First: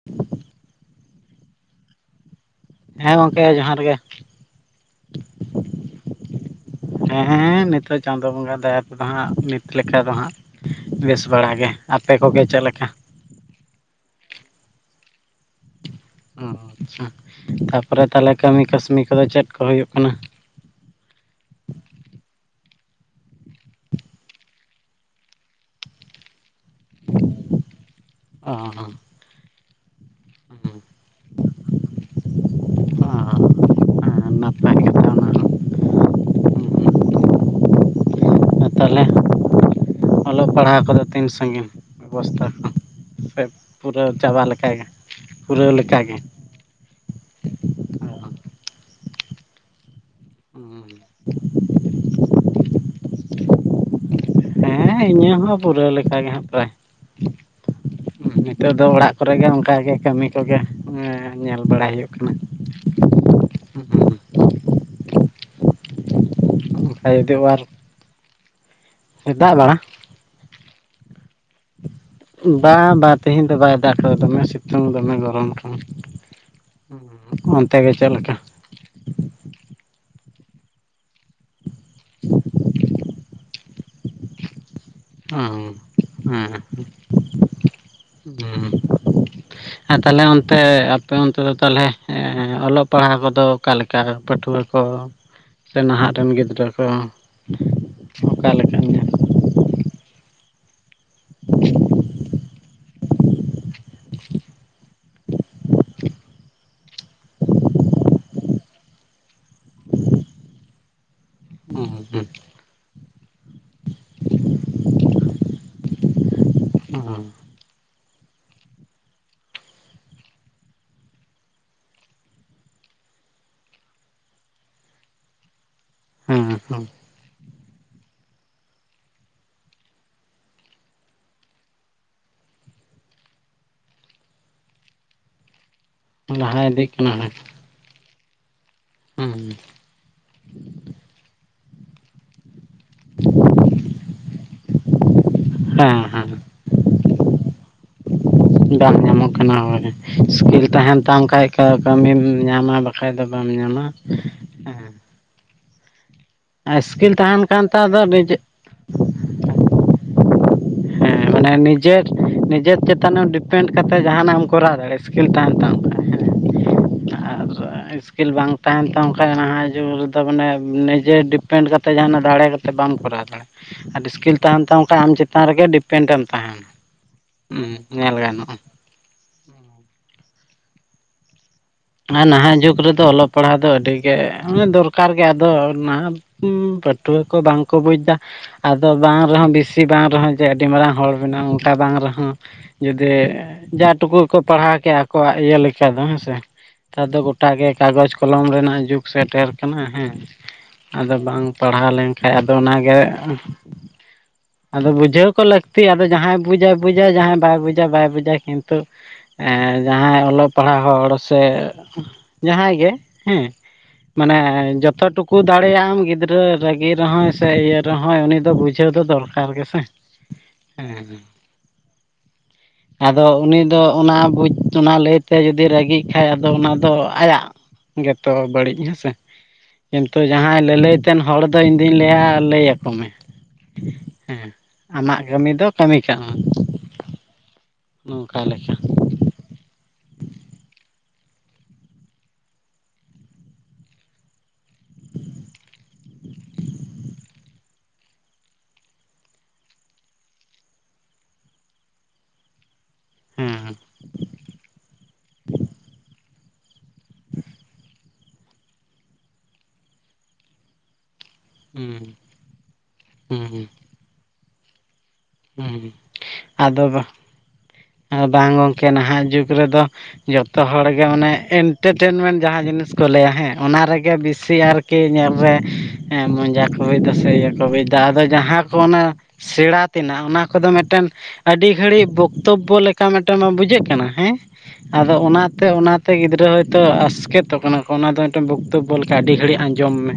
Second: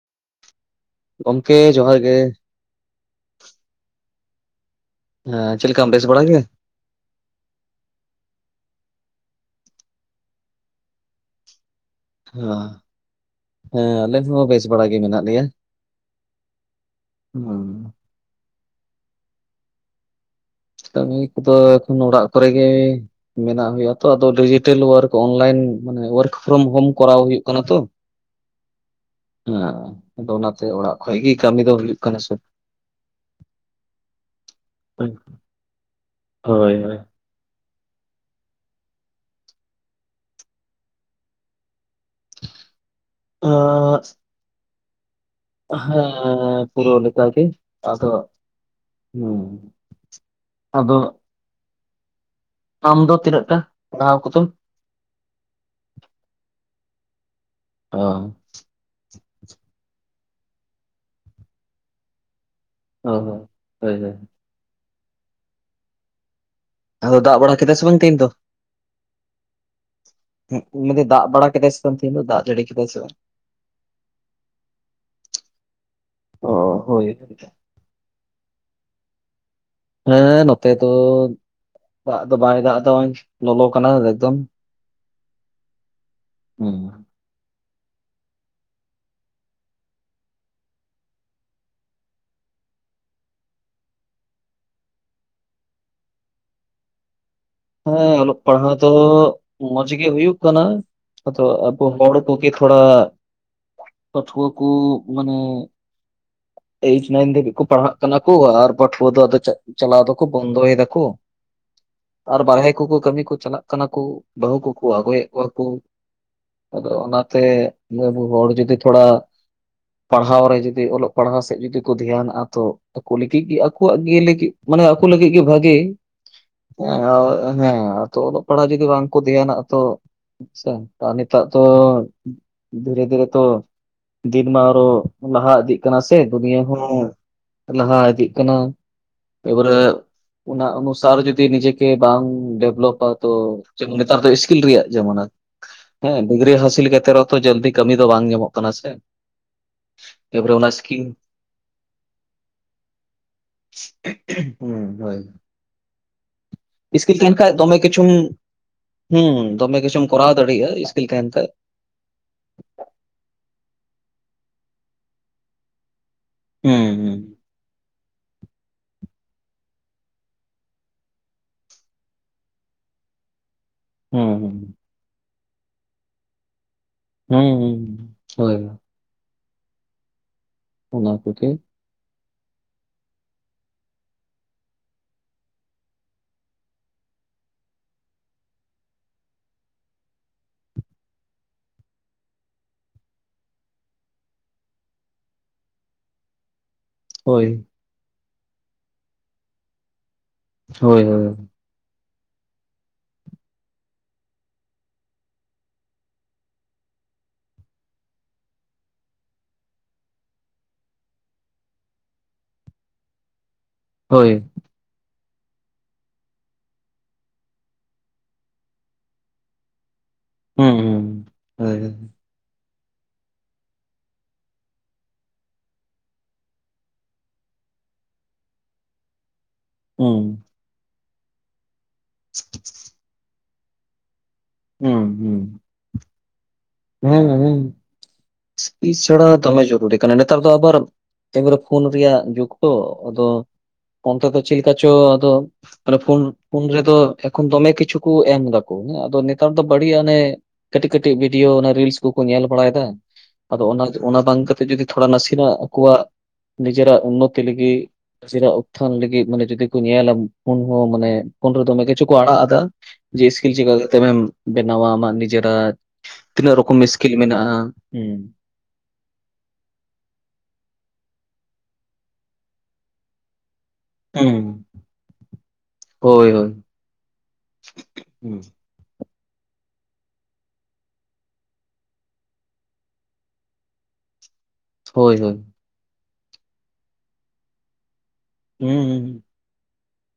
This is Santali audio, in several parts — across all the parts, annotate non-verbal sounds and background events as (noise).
(inaudible) ᱜᱚᱢᱠᱮ ᱡᱚᱦᱟᱨ ᱜᱮ ᱾ ᱦᱮᱸ ᱜᱚᱝᱠᱮ ᱡᱚᱦᱟᱨ ᱜᱮ ᱾ ᱦᱮᱸ ᱪᱮᱫ ᱞᱮᱠᱟᱢ ᱵᱮᱥ ᱵᱟᱲᱟ ᱜᱮ? ᱦᱮᱸ ᱦᱮᱸ ᱱᱤᱛᱚᱜ ᱪᱟᱸᱫᱳ ᱵᱚᱸᱜᱟ ᱫᱟᱭᱟ ᱛᱮᱫᱚ ᱦᱟᱸᱜ ᱱᱤᱛ ᱞᱮᱠᱟ ᱫᱚ ᱦᱟᱸᱜ ᱾ ᱵᱮᱥ ᱵᱟᱲᱟ ᱜᱮ, ᱟᱯᱮ ᱠᱚᱜᱮ ᱦᱮᱸ ᱪᱮᱫ ᱞᱮᱠᱟ? ᱦᱮᱸ ᱟᱞᱮ ᱦᱚᱸ ᱵᱮᱥ ᱵᱟᱲᱟ ᱜᱮ ᱢᱮᱱᱟᱜ ᱞᱮᱭᱟ ᱾ ᱚ ᱟᱪᱪᱷᱟ, ᱛᱟᱯᱚᱨᱮ ᱛᱟᱦᱚᱞᱮ ᱠᱟᱹᱢᱤ ᱠᱟᱹᱥᱱᱤ ᱠᱚᱫᱚ ᱪᱮᱫ ᱠᱚ ᱦᱩᱭᱩᱜ ᱠᱟᱱᱟ? ᱠᱟᱹᱢᱤ ᱠᱚᱫᱚ ᱮᱠᱷᱚᱱ ᱚᱲᱟᱜ ᱠᱚᱨᱮ ᱜᱮ ᱾ ᱢᱮᱱᱟᱜ ᱦᱩᱭᱩᱜ-ᱟ ᱛᱚ ᱟᱫᱚ ᱰᱤᱡᱤᱴᱮᱞ ᱚᱣᱟᱨᱠ ᱚᱱᱞᱟᱭᱤᱱ ᱢᱟᱱᱮ ᱣᱟᱨᱠ ᱯᱷᱨᱚᱢ ᱦᱳᱢ ᱠᱚᱨᱟᱣ ᱦᱩᱭᱩᱜ ᱠᱟᱱᱟ ᱛᱚ, ᱚ ᱦᱮᱸ ᱾ ᱟᱫᱚ ᱚᱱᱟᱛᱮ ᱚᱲᱟᱜ ᱠᱷᱚᱡ ᱜᱮ ᱠᱟᱹᱢᱤ ᱫᱚ ᱦᱩᱭᱩᱜ ᱠᱟᱱᱟ ᱥᱮ ᱾ ᱚ ᱱᱟᱯᱟᱭ ᱠᱟᱛᱷᱟ ᱚᱱᱟ (unintelligible) ᱦᱳᱭ ᱦᱳᱭ ᱾ ᱟᱨ ᱛᱟᱦᱞᱮ ᱚᱞᱚᱜ ᱯᱟᱲᱦᱟᱣ ᱠᱚᱫᱚ ᱛᱤᱱ ᱥᱟᱺᱜᱤᱧ ᱵᱮᱵᱚᱥᱛᱷᱟ ᱠᱚ? ᱥᱮ ᱟᱸ ᱯᱩᱨᱟᱹᱣ ᱪᱟᱵᱟ ᱞᱮᱠᱟᱜᱮ? ᱯᱩᱨᱟᱹᱣ ᱞᱮᱠᱟᱜᱮ ᱦᱮᱸ ᱯᱩᱨᱟᱹᱣ ᱞᱮᱠᱟ ᱜᱮ ᱟᱫᱚ, ᱦᱩᱸ ᱾ ᱟᱫᱚ ᱟᱢ ᱫᱚ ᱛᱤᱱᱟᱹᱜ ᱴᱟ ᱯᱟᱲᱦᱟᱣ ᱠᱚᱫᱚ? ᱦᱮᱸ ᱤᱧᱟᱹᱜ ᱦᱚᱸ ᱯᱩᱨᱟᱹᱣ ᱞᱮᱠᱟ ᱜᱮ ᱦᱟᱸᱜ ᱯᱨᱟᱭ ᱾ ᱚ ᱾ ᱱᱤᱛᱚᱜ ᱫᱚ ᱚᱲᱟᱜ ᱠᱚᱨᱮ ᱜᱮ ᱚᱱᱠᱟ ᱜᱮ ᱠᱟᱹᱢᱤ ᱠᱚᱜᱮ ᱧᱮᱞ ᱵᱟᱲᱟᱭ ᱦᱩᱭᱩᱜ ᱠᱟᱱᱟ ᱾ ᱚ ᱦᱚ ᱦᱳᱭ ᱦᱳᱭ ᱾ (inaudible) ᱟᱫᱚ ᱫᱟᱜ ᱵᱟᱲᱟ ᱠᱮᱫᱟᱭ ᱥᱮ ᱵᱟᱝ ᱛᱮᱦᱮᱧ ᱫᱚ ' ᱦᱮᱸ ᱫᱟᱜ ᱵᱟᱲᱟ ᱫᱟᱜ ᱵᱟᱲᱟ ᱠᱮᱫᱟᱭ ᱥᱮ ᱮᱠᱫᱚᱢ ᱛᱮᱦᱮᱧ ᱫᱚ ᱫᱟᱜ ᱡᱟᱹᱲᱤ ᱠᱮᱫᱟᱭ ᱵᱟᱝ ᱥᱮ ᱵᱟᱝ ᱛᱮᱦᱤᱧ ᱫᱚ ᱵᱟᱭ ᱫᱟᱜ ᱠᱟᱫᱟ ᱫᱚᱢᱮ ᱥᱤᱛᱩᱝ ᱫᱚᱢᱮ ᱜᱚᱨᱚᱢ ᱠᱟᱱᱟ ᱾ ᱚ ᱦᱳᱭ ᱦᱩᱸ ᱚᱱᱛᱮ ᱜᱮ ᱪᱮᱫ ᱞᱮᱠᱟ? ᱦᱮᱸ ᱱᱚᱛᱮ ᱫᱚ ᱫᱟᱜ ᱫᱚ ᱵᱟᱭ ᱫᱟᱜ ᱫᱟ ᱦᱚᱜ-ᱚᱭ ᱞᱚᱞᱚ ᱠᱟᱱᱟ ᱮᱠᱫᱚᱢ ᱾ ᱚᱸ ᱦᱮᱸ ᱦᱩᱸ (inaudible) ᱩᱸ ᱾ ᱦᱮᱸ ᱛᱟᱦᱚᱞᱮ ᱚᱱᱛᱮ ᱟᱯᱮ ᱚᱱᱛᱮ ᱫᱚ ᱛᱟᱦᱚᱞᱮ ᱚᱞᱚᱜ ᱯᱟᱲᱦᱟᱜ ᱠᱚᱫᱚ ᱚᱠᱟ ᱞᱮᱠ? ᱚᱠᱟ ᱨᱮᱱ ᱯᱟᱹᱴᱷᱩᱣᱟᱹ ᱠᱚ ᱥᱮ ᱱᱟᱦᱟᱜ ᱨᱮᱱ ᱜᱤᱫᱽᱨᱟᱹ ᱠᱚ ᱦᱮᱸ ᱚᱞᱚᱜ ᱚᱠᱟ ᱯᱟᱲᱦᱟᱣ ᱞᱮᱠᱟ ᱫᱚ ᱧᱮᱞ ᱢᱚᱸᱡᱽ ᱜᱮ ᱦᱩᱭᱩᱜ ᱠᱟᱱᱟ, ᱟᱫᱚ ᱟᱵᱚ ᱦᱚᱲ ᱠᱚᱜᱮ ᱛᱷᱚᱲᱟ ᱯᱟᱹᱴᱷᱣᱟᱹᱠᱚ ᱠᱚ ᱢᱟᱱᱮ ᱮᱭᱴ ᱱᱟᱭᱤᱱ ᱫᱷᱟᱹᱵᱤᱡ ᱠᱚ ᱯᱟᱲᱦᱟᱜ ᱠᱟᱱᱟ ᱠᱚ ᱟᱨ ᱯᱟᱹᱴᱷᱣᱟᱹ ᱫᱚ ᱟᱫᱚ ᱪᱮᱫ ᱪᱟᱞᱟᱣ ᱫᱚᱠᱚ ᱵᱚᱱᱫᱚᱭ ᱫᱟᱠᱚ ᱾ ᱦᱩᱸ ᱦᱩᱸ ᱾ ᱟᱨ ᱵᱟᱨᱦᱮ ᱠᱚᱠᱚ ᱠᱟᱹᱢᱤ ᱠᱚ ᱪᱟᱞᱟᱜ ᱠᱟᱱᱟ ᱠᱩ ᱵᱟᱹᱦᱩ ᱠᱚᱠᱚ ᱟᱹᱜᱩᱭᱮᱫ ᱠᱚᱣᱟ ᱠᱚ ᱾ ᱟᱫᱚ ᱚᱱᱟ ᱛᱮ ᱟᱵᱩ ᱦᱚᱲ ᱡᱩᱫᱤ ᱛᱷᱚᱲᱟ ᱯᱟᱲᱦᱟᱣ ᱨᱮ ᱡᱩᱫᱤ ᱚᱞᱚᱜ ᱯᱟᱲᱦᱟᱣ ᱥᱮᱫ ᱡᱩᱫᱤ ᱠᱚ ᱫᱷᱮᱭᱱᱟᱜ-ᱟ ᱛᱚ ᱟᱠᱚ ᱞᱟᱹᱜᱤᱫ ᱜᱮ ᱟᱠᱚᱣᱟᱜ ᱜᱮ ᱞᱟᱹᱜᱤᱫ ᱢᱟᱱᱮ ᱟᱠᱚ ᱞᱟᱹᱜᱤᱫ ᱜᱮ ᱵᱷᱟᱜᱮ ᱾ ᱦᱮᱸ ᱾ ᱟᱸ ᱦᱮᱸ ᱛᱚ ᱚᱞᱚᱜ ᱯᱟᱲᱦᱟᱜ ᱡᱩᱚᱫᱤ ᱵᱟᱝ ᱠᱚ ᱫᱷᱮᱭᱟᱱᱟᱜ-ᱟ ᱛᱚ ᱟᱪᱪᱷᱟ, ᱱᱤᱛᱟᱜ ᱫᱚ ᱫᱷᱤᱨᱮ ᱫᱷᱤᱨᱮ ᱛᱚ ᱫᱤᱱ ᱢᱟ ᱟᱨᱚ ᱞᱟᱦᱟ ᱤᱫᱤᱜ ᱠᱟᱱᱟ ᱥᱮ ᱫᱩᱱᱭᱟᱹ ᱞᱟᱦᱟ ᱦᱚᱸ ᱤᱫᱤᱜ ᱠᱟᱱᱟ ᱦᱮᱸ ᱞᱟᱦᱟ ᱤᱫᱤᱜ ᱠᱟᱱᱟ, ᱮᱵᱟᱨᱮ ᱚᱱᱟ ᱚᱱᱩᱥᱟᱨ ᱡᱩᱫᱤ ᱱᱤᱡᱮ ᱛᱮ ᱵᱟᱝ ᱰᱮᱵᱷᱞᱚᱯᱟ ᱛᱚ ᱪᱮᱫ ᱱᱮᱛᱟᱨ ᱫᱚ ᱤᱥᱠᱤᱞ ᱨᱮᱭᱟᱜ ᱡᱟᱢᱟᱱᱟ ᱾ ᱦᱮᱸ ᱰᱤᱜᱽᱨᱤ ᱦᱟᱹᱥᱤᱞ ᱠᱟᱛᱮ ᱨᱮᱦᱚᱸ ᱛᱚ ᱡᱟᱹᱞᱫᱤ ᱠᱟᱹᱢᱤ ᱫᱚ ᱵᱟᱝ ᱧᱟᱢᱚᱜ ᱠᱟᱱᱟ‌᱾ ᱵᱟᱝ ᱧᱟᱢᱚᱜ ᱠᱟᱱᱟ᱾ ᱦᱚᱭ ᱥᱠᱤᱞ ᱛᱟᱦᱮᱟᱸᱱ ᱛᱟᱢ ᱠᱷᱟᱡ ᱠᱟᱹᱢᱤᱢ ᱧᱟᱢᱟ ᱟᱨ ᱵᱟᱠᱷᱟᱡ ᱫᱚ ᱵᱟᱢ ᱧᱟᱢᱟ᱾ ᱦᱮᱸ ᱦᱩᱸ ᱦᱚᱭ ᱥᱠᱤᱞ ᱤᱥᱠᱤᱞ ᱛᱟᱦᱮᱱ ᱠᱷᱟᱡ ᱠᱷᱟᱱ ᱛᱚ ᱫᱚᱢᱮ ᱟᱫᱚ ᱠᱤᱪᱷᱩᱢ ᱱᱤᱡᱮ ᱦᱩᱸ ᱫᱚᱢᱮ ᱠᱤᱪᱩᱢ ᱠᱚᱨᱟᱣ ᱫᱟᱲᱮᱭᱟᱜᱼᱟ᱾ ᱤᱥᱠᱤᱞ ᱦᱮᱸ ᱛᱟᱦᱮᱱ ᱠᱷᱟᱡ ᱢᱟᱱᱮ ᱱᱤᱡᱮᱨ ᱱᱤᱡᱮᱨ ᱪᱮᱛᱟᱱ ᱰᱤᱯᱮᱱᱰ ᱠᱟᱛᱮᱫ ᱡᱟᱦᱟᱱᱟᱜ ᱮᱢ ᱠᱚᱨᱟᱣ ᱫᱟᱲᱮᱭᱟᱜᱼᱟ᱾ ᱥᱠᱤᱞ ᱛᱟᱦᱮᱱ ᱛᱟᱢ ᱠᱷᱟᱡ ᱦᱮᱸ ᱦᱩᱸ ᱼ ᱦᱩᱸ ᱟᱨ ᱥᱠᱤᱞ ᱵᱟᱝ ᱛᱟᱦᱮᱱ ᱛᱟᱢ ᱠᱷᱟᱡ ᱱᱟᱦᱟᱜ ᱡᱩᱜᱽ ᱨᱮᱫᱚ ᱢᱟᱱᱮ, ᱱᱤᱡᱮ ᱰᱤᱯᱮᱱᱰ ᱠᱟᱛᱮ ᱡᱟᱦᱟᱱᱟᱜ ᱫᱟᱲᱮ ᱠᱟᱛᱮ ᱵᱟᱢ ᱠᱚᱨᱟᱣ ᱫᱟᱲᱮᱭᱟᱜᱼᱟ᱾ ᱟᱨ ᱦᱩᱸ ᱤᱥᱠᱤᱞ ᱛᱟᱦᱮᱱ ᱛᱟᱢ ᱠᱷᱟᱡ ᱟᱢ ᱪᱮᱛᱟᱱ ᱨᱮᱜᱮ ᱰᱤᱯᱮᱱᱰ ᱮᱢ ᱛᱟᱦᱮᱱᱟ᱾ ᱦᱩᱸ ᱧᱮᱞ ᱦᱳᱭ ᱜᱟᱱᱚᱜᱼᱟ᱾ ᱚᱱᱟ ᱠᱚᱛᱮ ᱟᱨ ᱱᱟᱦᱟᱜ ᱡᱩᱜᱽ ᱨᱮᱫᱚ ᱚᱞᱚᱜ ᱯᱟᱲᱦᱟᱣ ᱫᱚ ᱟᱹᱰᱤ ᱜᱮ ᱩᱸᱻ ᱫᱚᱨᱠᱟᱨ ᱜᱮ ᱟᱫᱚ ᱱᱟᱦᱟᱼᱜ ᱦᱩᱸ ᱯᱟᱹᱴᱷᱩᱣᱟᱹ ᱠᱚ ᱵᱟᱝ ᱠᱚ ᱵᱩᱡᱽ ᱫᱟ᱾ ᱟᱫᱚ ᱵᱟᱝ ᱨᱮᱦᱚᱸ ᱵᱮᱥᱤ ᱵᱟᱝ ᱨᱮᱦᱚᱸ ᱡᱮ ᱟᱹᱰᱤ ᱢᱟᱨᱟᱝ ᱦᱚᱲ ᱵᱮᱱᱟᱣ ᱚᱱᱠᱟ ᱵᱟᱝ ᱨᱮᱦᱚᱸ ᱡᱩᱫᱤ ᱡᱟ ᱴᱩᱠᱩ ᱠᱚ ᱯᱟᱲᱦᱟᱣ ᱠᱮᱭᱟ᱾ ᱟᱠᱚᱣᱟᱜ ᱤᱭᱟᱹ ᱞᱮᱠᱟ ᱫᱚ ᱦᱮᱸᱥᱮ ᱱᱮᱛᱟᱨ ᱫᱚ ᱦᱳᱭ ᱜᱚᱴᱟ ᱜᱮ ᱠᱟᱜᱚᱡᱽ ᱠᱚᱞᱚᱢ ᱨᱮᱱᱟᱜ ᱡᱩᱜᱽ ᱥᱮᱴᱮᱨ ᱠᱟᱱᱟ ᱦᱮᱸ ᱦᱳᱭ ᱟᱫᱚ ᱦᱳᱭ ᱵᱟᱝ ᱯᱟᱲᱦᱟᱣ ᱞᱮᱱᱠᱷᱟᱡ ᱟᱫᱚ ᱚᱱᱟ ᱜᱮ ᱟᱫᱚ ᱵᱩᱡᱷᱟᱹᱣ ᱠᱚ ᱞᱟᱹᱠᱛᱤ ᱟᱫᱚ ᱡᱟᱦᱟᱸᱭ ᱵᱩᱡᱟᱭ ᱵᱩᱡᱟᱭ ᱡᱟᱦᱟᱸᱭ ᱵᱟᱭ ᱵᱩᱡᱟ ᱵᱟᱭ ᱵᱩᱡᱟ᱾ ᱠᱤᱱᱛᱩᱼᱼ ᱮᱸ ᱡᱟᱸᱦᱟᱭ ᱚᱞᱚᱜ ᱯᱟᱲᱦᱟᱣ ᱦᱚᱲ᱾ ᱥᱮ ᱡᱟᱦᱟᱸᱭ ᱜᱮ ᱦᱮᱸ, ᱦᱳᱭ ᱢᱟᱱᱮ ᱡᱚᱛᱚ ᱴᱩᱠ ᱠᱩ ᱫᱟᱲᱮᱭᱟᱜ ᱟᱢ ᱜᱤᱫᱽᱨᱟᱹ ᱨᱟᱹᱜᱤ ᱨᱮᱦᱚᱸᱭ ᱥᱮ ᱤᱭᱟᱹ ᱨᱮᱦᱚᱸᱭ ᱩᱱᱤ ᱫᱚ ᱵᱩᱡᱷᱟᱹᱣ ᱫᱚ ᱫᱚᱨᱠᱟᱨ ᱜᱮ ᱥᱮ᱾ ᱦᱩᱸ ᱦᱩᱸ ᱦᱮᱸ ᱦᱳᱭ ᱟᱫᱚ ᱩᱱᱤ ᱫᱚ ᱚᱱᱟ ᱵᱩᱡᱽ ᱚᱱᱟ ᱞᱟᱹᱭ ᱛᱮ ᱡᱩᱫᱤ ᱨᱟᱹᱜᱤᱜ ᱠᱷᱟᱡ ᱟᱫᱚ ᱚᱱᱟ ᱫᱚ ᱟᱭᱟᱜ ᱜᱮᱛᱚ ᱵᱟᱹᱲᱤᱡ ᱦᱮᱸᱥᱮ, ᱠᱤᱱᱛᱩ ᱦᱩᱸ ᱡᱟᱦᱟᱸᱭ ᱞᱟᱹᱞᱟᱹᱭᱛᱮᱱ ᱦᱚᱲ ᱫᱚ ᱤᱧ ᱫᱩᱧ ᱞᱟᱹᱭᱟ ᱞᱟᱹᱭ ᱟᱠᱚ ᱢᱮ ᱦᱮᱸ ᱟᱢᱟᱜ ᱠᱟᱹᱢᱤ ᱫᱚ ᱠᱟᱹᱢᱤ ᱠᱟᱜ ᱠᱟᱱᱟ᱾ ᱦᱩᱸ ᱼ ᱦᱩᱸ ᱫᱚᱢᱮ ᱡᱚᱨᱩᱲᱤ ᱠᱟᱱᱟ ᱱᱮᱛᱟᱨ ᱫᱚ ᱟᱵᱟᱨ ᱯᱷᱳᱱ ᱨᱮᱭᱟᱜ ᱡᱩᱜᱽ ᱛᱚ ᱟᱫᱚᱼᱼᱼ ᱚᱱᱛᱮ ᱫᱚ ᱪᱮᱫᱞᱮᱠᱟ ᱪᱚ ᱟᱫᱚ᱾ ᱟᱨ ᱯᱷᱳᱱ ᱯᱷᱳᱱ ᱨᱮᱫᱚ ᱮᱠᱷᱚᱱ ᱫᱚᱢᱮ ᱠᱤᱪᱷᱩ ᱠᱚ ᱮᱢᱫᱟᱠᱚ ᱟᱫᱚ ᱱᱮᱛᱟᱨ ᱫᱚ ᱵᱟᱹᱲᱤᱡᱟᱜ ᱚᱱᱮ ᱠᱟᱹᱴᱤᱡ ᱠᱟᱹᱴᱤᱡ ᱵᱤ ᱰᱤᱭᱳ ᱨᱤᱞᱥ ᱠᱚᱼᱠᱚ ᱧᱮᱞ ᱵᱟᱲᱟᱭ ᱮᱫᱟ᱾ ᱟᱫᱚ ᱦᱮᱸ ᱚᱱᱟ ᱵᱟᱝ ᱠᱟᱛᱮ ᱡᱚᱫᱤ ᱛᱷᱚᱲᱟ ᱱᱟᱥᱮᱱᱟᱜ ᱟᱠᱚᱣᱟᱼᱜ ᱱᱤᱡᱮᱨᱟᱜ ᱩᱱᱱᱚᱛᱤ ᱞᱟᱹᱜᱤᱫ᱾ ᱡᱮᱨᱟᱜ ᱩᱛᱷᱟᱱ ᱞᱟᱹᱜᱤᱫ ᱢᱟᱱᱮ ᱡᱩᱫᱤ ᱠᱚ ᱧᱮᱞᱟ ᱯᱷᱩᱱ ᱦᱚᱸ ᱢᱟᱱᱮᱼᱼᱼ ᱩᱱᱤ ᱫᱚ ᱫᱚᱢᱮ ᱠᱤᱪᱷᱩ ᱦᱩᱸ ᱠᱚ ᱟᱲᱟᱜ ᱮᱫᱟ᱾ ᱡᱮ ᱥᱤᱥᱠᱤᱞ ᱦᱩᱸ ᱪᱤᱠᱟ ᱠᱟᱛᱮᱢ ᱵᱮᱱᱟᱣᱟ ᱟᱢᱟᱜ ᱱᱤᱡᱮᱨᱟᱼᱜ ᱦᱩᱸ ᱛᱤᱱᱟᱹᱜ ᱨᱚᱠᱚᱢ ᱤᱥᱠᱤᱞ ᱢᱮᱱᱟᱜᱼᱟ᱾ ᱦᱩᱸ ᱠᱮ ᱱᱟᱦᱟᱜ ᱡᱩᱜᱽ ᱨᱮᱫᱚ ᱡᱚᱛᱚ ᱦᱚᱲᱜᱮ ᱢᱟᱱᱮ ᱮᱱᱴᱟᱨᱴᱮᱱᱢᱮᱱᱴ ᱡᱟᱦᱟᱸ ᱡᱤᱱᱤᱥ ᱠᱚ ᱞᱟᱹᱭᱟ ᱦᱮᱸ ᱚᱱᱟ ᱨᱮᱜᱮᱼᱼ ᱦᱩᱸ ᱵᱮᱥᱤ ᱟᱨᱠᱤ ᱧᱮᱞᱨᱮ ᱦᱳᱭ ᱦᱳᱭ ᱢᱚᱡᱟ ᱠᱚ ᱵᱩᱡᱽᱫᱟ᱾ ᱥᱮ ᱤᱭᱟᱹ ᱠᱚ ᱵᱩᱡᱽᱫᱟ ᱟᱫᱚ ᱦᱩᱸ ᱡᱟᱦᱟᱸ ᱚᱱᱟ ᱥᱮᱬᱟ ᱛᱮᱱᱟᱜ ᱚᱱᱟ ᱠᱚᱫᱚ ᱢᱤᱫᱴᱮᱱ ᱟᱹᱰᱤ ᱜᱷᱟᱹᱲᱤᱡ ᱵᱚᱠᱛᱚᱵᱵᱚ ᱞᱮᱠᱟ ᱢᱤᱫᱴᱮᱱ ᱵᱟᱝ ᱵᱩᱡᱷᱟᱹᱜ ᱠᱟᱱᱟ ᱦᱮᱸ, ᱦᱳᱭ ᱟᱫᱚ ᱦᱳᱭ ᱚᱱᱟᱛᱮ ᱚᱱᱟᱛᱮ ᱜᱤᱫᱽᱨᱟᱹ ᱦᱚᱭᱛᱳ ᱟᱥᱠᱮᱛᱚᱜ ᱠᱟᱱᱟ ᱾ ᱠᱚ ᱚᱱᱟ ᱫᱚ ᱵᱚᱠᱛᱚᱵᱚ ᱦᱩᱸ ᱞᱮᱠᱟ ᱟᱹᱰᱤ ᱜᱷᱟᱹᱲᱤᱡ ᱟᱸᱡᱚᱢ ᱢᱮ,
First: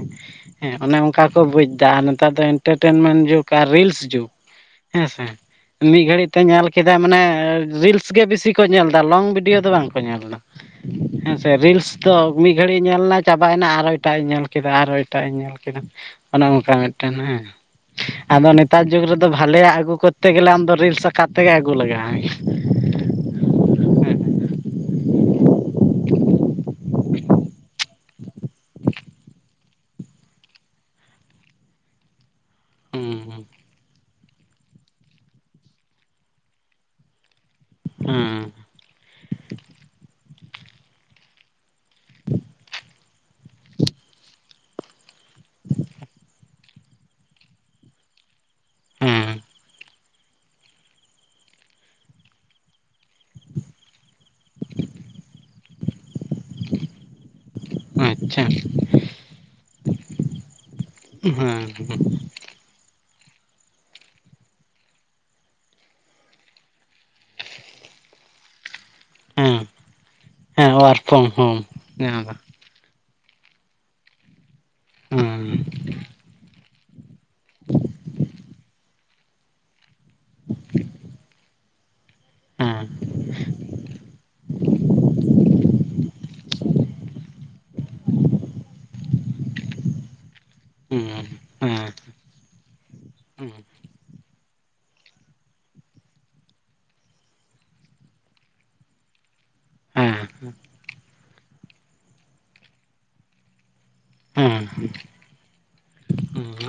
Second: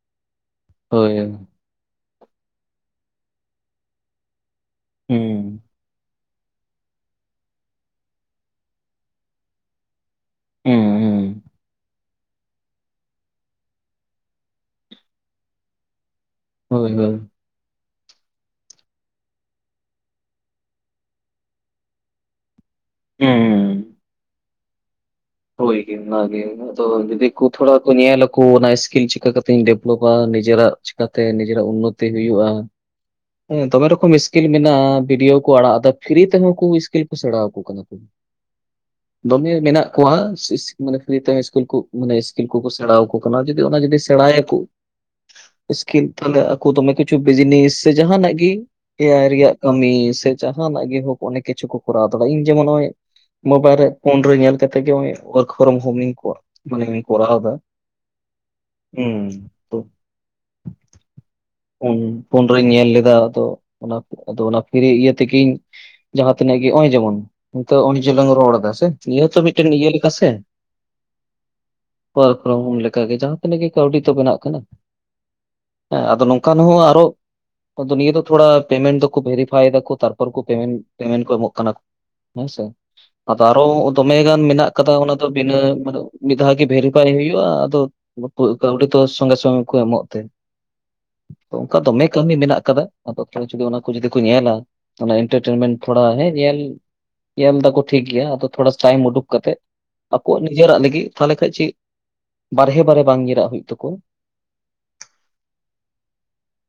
ᱦᱮᱸ ᱚᱱᱮ ᱦᱳᱭ ᱚᱱᱠᱟ ᱠᱚ ᱵᱩᱡᱽᱫᱟ᱾ ᱟᱨ ᱱᱮᱛᱟᱨ ᱫᱚ ᱤᱱᱴᱟᱴᱮᱱᱢᱮᱱ ᱡᱩᱜᱽ ᱟᱨ ᱨᱤᱞᱥ ᱡᱩᱜᱽ ᱦᱮᱸᱥᱮ᱾ ᱦᱩᱸ ᱢᱤᱫ ᱜᱷᱲᱤᱡ ᱛᱮ ᱧᱮᱞ ᱠᱮᱫᱟᱭ ᱢᱟᱱᱮ ᱨᱤᱞᱥ ᱜᱮ ᱵᱤᱥᱤ ᱠᱚ ᱧᱮᱞᱫᱟ ᱞᱚᱝ ᱵᱷᱤᱰᱤᱭᱳ ᱫᱚ ᱵᱟᱝ ᱠᱚ ᱧᱮᱞᱫᱟ᱾ ᱦᱩ ᱸ ᱦᱮᱸ ᱥᱮ ᱨᱤᱞᱥ ᱫᱚ ᱢᱤᱫ ᱜᱷᱟᱹᱲᱤᱡ ᱮ ᱧᱮᱞᱟ, ᱪᱟᱵᱟᱭᱱᱟ ᱟᱨᱦᱚᱸ ᱮᱴᱟᱜᱟᱜ ᱮ ᱧᱮᱞ ᱠᱮᱫᱟ᱾ ᱟᱨᱦᱚᱸ ᱮᱴᱟᱜᱟᱜ ᱮ ᱧᱮᱞ ᱠᱮᱫᱟ᱾ ᱚᱱᱮ ᱚᱱᱠᱟ ᱦᱳᱭ ᱦᱳᱭ ᱢᱤᱫᱴᱮᱱ ᱦᱮᱸ ᱟᱫᱚ ᱱᱮᱛᱟᱨ ᱡᱩᱜᱽ ᱨᱮᱫᱚ ᱫᱚ ᱵᱷᱟᱞᱮᱭᱟᱼᱜ ᱟᱹᱜᱩ ᱠᱚᱨᱛᱮ ᱜᱮᱞᱮ ᱟᱢᱫᱚ ᱨᱤᱞᱥ ᱟᱠᱟᱨ ᱛᱮᱜᱮ ᱟᱹᱜᱩ ᱞᱟᱜᱟ ᱢᱮᱭᱟ᱾ ᱦᱩᱸ ᱦᱳᱭ ᱜᱮ ᱚᱱᱟ ᱜᱮ ᱱᱟᱜ ᱾ ᱟᱫᱚ ᱡᱩᱫᱤ ᱠᱚ ᱛᱷᱚᱲᱟ ᱠᱚ ᱧᱮᱞᱟᱠᱚ ᱚᱱᱟ ᱥᱠᱤᱱ ᱪᱮᱠᱟ ᱠᱟᱛᱮᱧ ᱰᱮᱵᱷᱞᱚᱯᱟ ᱱᱤᱡᱮᱨᱟᱜ ᱪᱷᱮ ᱹᱹᱹ ᱠᱟᱛᱮ ᱱᱤᱡᱮᱨᱟᱜ ᱩᱱᱱᱚᱛᱤ ᱦᱩᱭᱩᱜᱼᱟ ᱾ ᱝᱚᱸᱻᱹᱹᱹ ᱾ ᱦᱮᱸ ᱫᱚᱢᱮ ᱨᱚᱠᱚᱢ ᱤᱥᱠᱤᱞ ᱢᱮᱱᱟᱜᱼᱟ ᱵᱷᱤᱰᱭᱳ ᱠᱚ ᱟᱲᱟᱜ ᱮᱫᱟ ᱯᱷᱤᱨᱤ ᱛᱮᱦᱚᱸ ᱠᱩ ᱤᱥᱠᱤᱞ ᱠᱩ ᱥᱮᱸᱬᱟ ᱹᱹᱹ ᱚᱠᱟ ᱠᱟᱛᱮ ᱦᱩᱸ ᱫᱚᱢᱮ ᱢᱮᱱᱟᱜ ᱠᱚᱣᱟ ᱢᱟᱱᱮ ᱯᱷᱨᱤ ᱛᱮ ᱤᱥᱠᱩᱞ ᱠᱚ ᱹᱹᱹ ᱢᱟᱱᱮ ᱥᱠᱤᱞ ᱠᱚᱠᱚ ᱥᱮᱸᱬᱟ ᱟᱠᱚ ᱠᱟᱱᱟ ᱡᱩᱫᱤ ᱚᱱᱟ ᱡᱩᱫᱤ ᱥᱮᱸᱬᱟᱭᱟᱠᱚ ᱹᱹ ᱹ ᱤᱥᱠᱤᱞ ᱛᱟᱦᱚᱞᱮ ᱟᱠᱚ ᱫᱚᱢᱮ ᱠᱤᱪᱷᱩ ᱵᱤᱡᱽᱱᱤᱥ ᱥᱮ ᱡᱟᱦᱱᱟᱜ ᱜᱮ ᱮᱟᱭᱟᱭ ᱦᱩᱸ ᱨᱮᱭᱟᱜ ᱠᱟᱹᱢᱤ ᱥᱮ ᱹᱹᱹ ᱡᱟᱦᱱᱟᱜ ᱜᱮ ᱦᱳᱠ ᱚᱱᱮᱠ ᱠᱤᱪᱷᱩ ᱠᱚ ᱠᱚᱨᱟᱣ ᱫᱟᱲᱮᱭᱟᱜ-ᱟ ᱤᱧ ᱡᱮᱢᱚᱱ ᱱᱚᱜ ᱚᱭ ᱢᱳᱵᱟᱭᱤᱞ ᱨᱮ ᱯᱷᱳᱱ ᱨᱮ ᱧᱮᱞ ᱠᱟᱛᱮ ᱛᱮᱜᱮ ᱱᱚᱜᱚᱭ ᱚᱛᱠᱷᱚᱝ ᱵᱷᱩᱢᱤᱦᱤᱱ ᱠᱚᱣ-ᱟᱜ ᱢᱟᱱᱮ ᱞᱤᱧ ᱠᱚᱨᱟᱣ ᱫᱟ ᱦᱩᱸ ᱾ ᱰᱷᱟᱹᱼ ᱠᱩᱲᱻᱦᱮᱸ ᱾ ᱩᱱ ᱩᱱᱨᱤᱧ ᱧᱮᱞ ᱞᱮᱫᱟ ᱟᱫᱚ ᱚᱱᱟ ᱟᱫᱚ ᱚᱱᱟ ᱯᱤᱤᱨ ᱤᱭᱟᱹ ᱛᱮᱜᱤᱧ ᱹᱹᱹ ᱡᱟᱦᱟᱸᱛᱤᱱᱟᱹᱜ ᱜᱮ ᱱᱚᱜ ᱚᱭ ᱡᱮᱢᱚᱱ ᱱᱤᱛᱚᱜ ᱚᱱᱮ ᱡᱮᱞᱟᱝ ᱨᱚᱲ ᱮᱫᱟ ᱥᱮ ᱾ ᱱᱤᱭᱟᱹ ᱛᱚ ᱦᱮᱸ ᱢᱤᱫᱴᱮᱱ ᱤᱭᱟᱹ ᱞᱮᱠᱟ ᱥᱮ ᱦᱮᱸ ᱳᱣᱟᱨᱠ ᱯᱷᱨᱚᱢ ᱦᱳᱢ ᱧᱟᱢ ᱠᱚᱭᱠᱨᱚᱢᱚᱱ ᱞᱮᱠᱹᱹᱹ ᱠᱟᱜᱮ ᱡᱟᱦᱟᱸ ᱛᱤᱱᱟᱹᱜ ᱜᱮ ᱠᱟᱹᱣᱰᱤ ᱛᱚ ᱵᱮᱱᱟᱜ ᱠᱟᱱᱟ ᱦᱮᱸ ᱾ ᱦᱮᱸ ᱱᱚᱝᱠᱟᱱ ᱦᱚᱸ ᱟᱨᱚ ᱹᱹᱹ ᱟᱫᱚ ᱱᱤᱭᱟᱹ ᱫᱚ ᱛᱷᱚᱲᱟ ᱯᱮᱢᱮᱱᱴ ᱫᱚᱠᱚ ᱵᱷᱮᱨᱤᱯᱷᱟᱭ ᱫᱟᱠᱚ ᱛᱟᱨᱯᱚᱨ ᱠᱚ ᱯᱮᱼ ᱢᱮᱱᱴ ᱯᱮᱢᱮᱱᱴ ᱠᱚ ᱮᱢᱚᱜ ᱠᱟᱱᱟ ᱾ ᱦᱮᱸ ᱥᱮ? ᱟᱫᱚ ᱟᱨᱚ ᱫᱚᱢᱮ ᱜᱟᱱ ᱢᱮᱱᱟᱜ ᱠᱟᱫᱟ ᱚᱱᱟ ᱫᱚ ᱵᱤᱱᱟᱹ ᱢᱤᱫ ᱫᱷᱟᱣ ᱜᱮ ᱵᱷᱮᱨᱤᱯᱷᱟᱭ ᱦᱩᱭᱩᱜᱼᱟ ᱾ᱟᱫᱚ ᱹᱹᱹᱹ ᱵᱟᱠᱠᱚ ᱦᱩᱭᱩᱜ ᱠᱷᱟᱡ ᱚᱸᱰᱮᱛᱚ ᱥᱚᱝᱜᱮ ᱥᱚᱝᱜᱮ ᱠᱚ ᱮᱢᱚᱜ ᱛᱮ ᱹᱹᱹ ᱢᱚᱸᱻᱸ ᱛᱚ, ᱚᱱᱠᱟ ᱫᱚᱢᱮ ᱠᱟᱹᱢᱤ ᱢᱮᱱᱟᱜ ᱟᱠᱟᱫᱟ ᱟᱫᱚ ᱡᱩᱫᱤ ᱚᱱᱟ ᱠᱚ ᱡᱩᱫᱤ ᱠᱚ ᱧᱮᱞᱟ? ᱚᱱᱟ ᱮᱱᱴᱮᱴᱱᱢᱮᱱ ᱛᱷᱚᱲᱟᱸ ᱦᱮ ᱧᱮᱞ ᱧᱮᱞ ᱫᱟᱠᱚ ᱴᱷᱤᱠ ᱜᱮᱭᱟ ᱟᱫᱚ ᱛᱷᱚᱲᱟ ᱴᱟᱭᱤᱢ ᱳᱸᱰᱩᱳᱠ ᱠᱟᱛᱮ ᱾ ᱦᱮᱸ ᱟᱠᱚᱣᱟᱜ ᱱᱤᱡᱮᱨᱟᱜ ᱞᱟᱹᱜᱤᱫ ᱛᱟᱦᱞᱮ ᱠᱷᱟᱱ ᱪᱮᱫ, ᱵᱟᱨᱦᱮ ᱵᱟᱨᱮ ᱵᱟᱝ ᱧᱤᱨᱟᱜ ᱦᱩᱭᱩᱜ ᱛᱟᱠᱚᱣᱟ ᱾ ᱦᱮᱸᱻ ᱦᱩᱸ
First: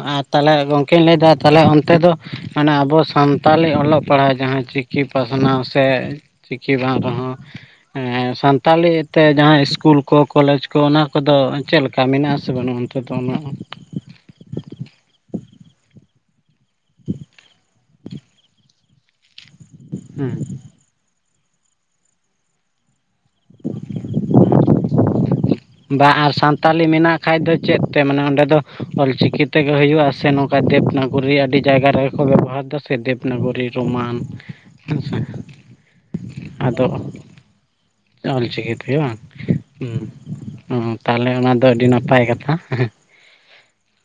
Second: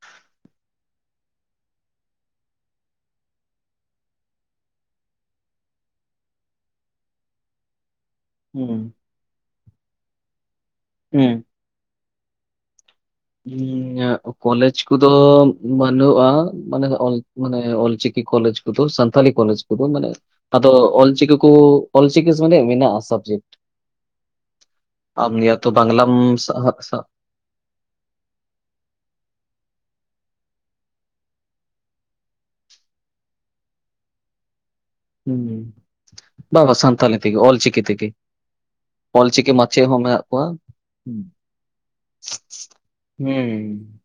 ᱻ ᱾ ᱟᱨ ᱛᱟᱦᱚᱞᱮ ᱜᱚᱢᱠᱮᱧ ᱞᱟᱹᱭᱫᱟ ᱛᱟᱦᱚᱞᱮ ᱚᱱᱛᱮ ᱫᱚ ᱢᱟᱱᱮ ᱟᱵᱚ ᱥᱟᱱᱛᱟᱞᱤ ᱚᱞᱚᱜ ᱯᱟᱲᱦᱟᱣ ᱡᱟᱦᱟᱸ ᱸ ᱪᱤᱠ ᱪᱤᱠᱤ ᱯᱟᱥᱱᱟᱣ ᱥᱮ ᱪᱤᱠᱤ ᱵᱟᱝ ᱨᱮᱦᱚᱸ ᱮᱸᱜ ᱦᱩᱸ ᱥᱟᱱᱛᱟᱞᱤ ᱛᱮ ᱡᱟᱦᱟᱸ ᱤᱥᱠᱩᱞ ᱠᱚ ᱠᱚᱞᱮᱡᱽ ᱠᱚ ᱚᱱᱟ ᱦᱩᱸ ᱠᱚᱫᱚ ᱪᱮᱫ ᱞᱮᱠᱟ ᱢᱮᱱᱟᱜᱼᱟ ᱥᱮ ᱵᱟᱹᱱᱩᱜ ᱟ ᱱᱤᱡ? ᱩ-ᱧ-ᱧᱟ ᱠᱚᱞᱮᱡᱽ ᱠᱚᱫᱚ ᱵᱟᱹᱱᱩᱜᱼᱟ ᱢᱟᱱᱮ ᱢᱟᱱᱮ ᱚᱞᱪᱤᱠ ᱠᱤ ᱠᱚᱞᱡᱽ ᱠᱚᱫᱚ ᱥᱟᱱᱛᱟᱞᱤ ᱠᱚᱞᱡᱽ ᱠᱚᱫᱚ ᱢᱟᱱᱮ ᱦᱮᱸ ᱟᱫᱚ ᱚᱞᱪᱤᱠᱤ ᱠᱚ ᱹᱹᱹ ᱚᱞᱪᱤᱠᱤ ᱥᱚᱸᱜᱮ ᱢᱮᱱᱟᱜᱼᱟ ᱥᱟᱵᱡᱮᱴ ᱾ ᱟᱢ ᱱᱤᱭᱟ ᱛᱚ ᱵᱟ ᱵᱟᱝᱞᱟᱢ ᱟᱨ ᱥᱟᱦᱟᱛ ᱥᱟᱱᱛᱟᱞᱤ ᱟ ᱢᱮᱱᱟᱜ ᱠᱷᱟᱡ ᱫᱚ ᱪᱮᱫ ᱛᱮ ᱢᱟᱱᱮ ᱚᱸᱰᱮ ᱫᱚ ᱚᱞᱪᱤᱠᱤ ᱛᱮᱜᱮ ᱦᱳᱭᱩᱳᱜᱼᱟ ᱥᱮ ᱱᱚᱝᱠᱟ ᱫᱮᱵᱽᱱᱟᱜᱚᱨᱤ? ᱟᱹᱰᱤ ᱡᱟᱭᱜᱟ ᱨᱮ ᱹᱹ. ᱹ ᱠᱚ ᱵᱮᱵᱚᱦᱟᱨ ᱫᱟ ᱥᱮ ᱫᱮᱵᱽᱱᱟᱜᱚᱨᱤ ᱨᱳᱢᱟᱱ? ᱦᱮᱸᱥᱮ ᱦᱩᱸᱻ, ᱵᱟᱵᱟ ᱟᱫᱚ ᱥᱟᱱᱛᱟᱞᱤ ᱛᱮᱜᱮ ᱚᱞᱪᱤᱠᱤ ᱛᱮᱜᱮ ᱾ ᱚᱞᱪᱤᱠᱤ ᱛᱮᱜᱮ ᱵᱟᱝ, ᱠᱚᱣᱟ ᱩᱸ ᱛᱟᱦᱞᱮ ᱚᱱᱟ ᱫᱚ ᱟᱹᱰᱤ ᱱᱟᱯᱟᱭ ᱠᱟᱛᱷᱟ ᱾ ᱩᱸᱻ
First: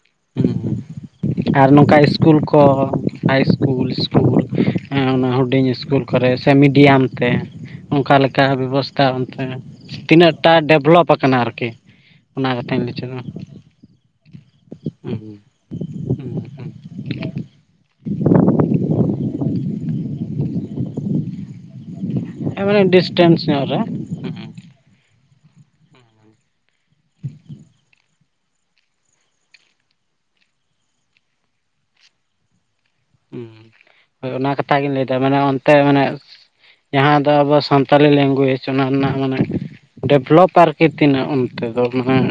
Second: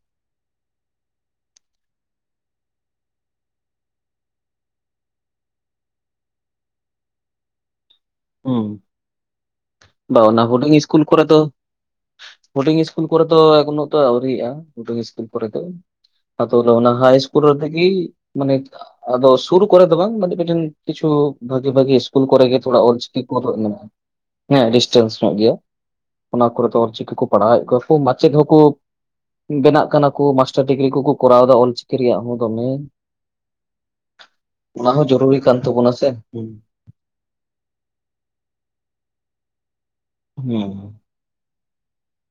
ᱩᱹ ᱟᱨ ᱱᱚᱝᱠᱟ ᱥᱠᱩᱞ ᱠᱚ ᱦᱟᱭ ᱤᱥᱠᱩᱞ ᱤᱥᱠᱩᱞ ᱚᱱᱟ ᱦᱩᱰᱤᱧ ᱤᱥᱠᱩᱞ ᱾ ᱠᱚᱨᱮ ᱥᱮ ᱢᱤᱰᱤᱭᱟᱢ ᱛᱮ ᱚᱱᱠᱟ ᱞᱮᱠᱟ ᱦᱩᱸ ᱵᱮᱵᱚᱥ ᱵᱟ ᱛᱤᱱᱟᱹᱜ ᱚᱱᱟ ᱴᱟ ᱦᱩᱰᱤᱧ ᱤᱥᱠᱩᱞ ᱰᱮᱵᱷᱞᱚᱯ ᱠᱚᱨᱮ ᱟᱠᱟᱱᱟ ᱫᱚ ᱟᱨᱠᱤ? ᱚᱱᱟ ᱦᱩᱰᱤᱧ ᱠᱟᱛᱷᱟᱧ ᱞᱟᱹᱭ ᱤᱥᱠᱩᱞ ᱦᱚᱪᱚᱭᱫᱟ ᱠᱚᱨᱮ ᱫᱚ ᱮᱠᱷᱚᱱᱛᱚ ᱟᱹᱣᱨᱤᱭᱟᱜᱼᱟ ᱦᱩᱰᱤᱝ ᱤᱥᱠᱩᱞ ᱠᱚᱨᱮ ᱫᱚ ᱟᱛᱳ ᱨᱮ ᱚᱱᱟ ᱦᱟᱭ ᱤᱥᱠᱩᱞ ᱨᱮ ᱞᱟᱜᱤ? ᱢᱟᱱᱮ ᱹᱹᱹ ᱟᱫᱚ ᱥᱩᱨ ᱠᱚᱨᱮ ᱫᱚ ᱵᱟᱝ ᱢᱟᱱ ᱢᱤᱫᱴᱮᱱ ᱠᱤᱪᱷᱩ ᱵᱷᱟᱜᱮ ᱵᱷᱟᱜᱮ ᱥᱤᱥᱠᱩᱞ ᱠᱚᱨᱮ ᱜᱮ ᱦᱮᱸ ᱛᱷᱚᱲᱟ ᱢᱟᱱᱮ ᱚᱞᱪᱤᱠᱤ ᱠᱚ ᱰᱤᱥᱴᱮᱱᱥ ᱢᱚᱴᱨᱚᱜ ᱧᱚᱜ ᱮᱱᱟ ᱨᱮ ᱾ ᱦᱮᱸ ᱰᱤᱥᱴᱮᱱᱥ ᱧᱚᱜ ᱜᱮᱭᱟ, ᱚᱱᱟ ᱠᱚᱨᱮ ᱫᱚ ᱚᱞᱪᱤᱠᱤ ᱠᱚ ᱯᱟᱲᱦᱟᱣᱮᱫ ᱠᱚᱣᱟ ᱢᱟᱪᱮᱫ ᱦᱚᱸᱠᱚ ᱵᱮᱱᱟᱜ ᱠᱟᱱᱟ ᱠᱚ ᱢᱟᱥᱴᱟᱨ ᱰᱤᱜᱽᱨᱤ ᱠᱚᱠᱚ ᱠᱚᱨᱟᱣ ᱮᱫᱟ ᱚᱞᱪᱤᱠᱤ ᱨᱮᱭᱟᱜ ᱦᱚᱸ ᱫᱚᱢᱮ ᱹᱹᱹᱹ ᱩᱹᱻᱳᱭ ᱚᱱᱟ ᱠᱟᱛᱷᱟ ᱜᱤᱧ ᱞᱟᱹᱭᱫᱟ ᱡᱚᱨᱩᱨᱤ ᱢᱟᱱᱮ ᱠᱟᱱ ᱚᱱᱛᱮ ᱛᱟᱵᱚᱱᱟ ᱢᱟᱱᱮ ᱥᱮ ᱦᱩᱸ ᱹᱹᱻ ᱡᱟᱦᱟᱸ ᱫᱚ ᱟᱵᱚ ᱥᱟᱱᱛᱟᱞᱤ ᱞᱮᱝᱜᱩᱭᱮᱡᱽ ᱚᱱᱟ ᱨᱮᱱᱟᱜ ᱢᱟᱱᱮ ᱰᱮᱵᱷᱞᱚᱯ ᱦᱩᱸ ᱟᱨᱠᱤ ᱹᱹᱹᱹ ᱛᱤᱱᱟᱹᱜ ᱚᱱᱛᱮ ᱫᱚ ᱢᱟᱱᱮ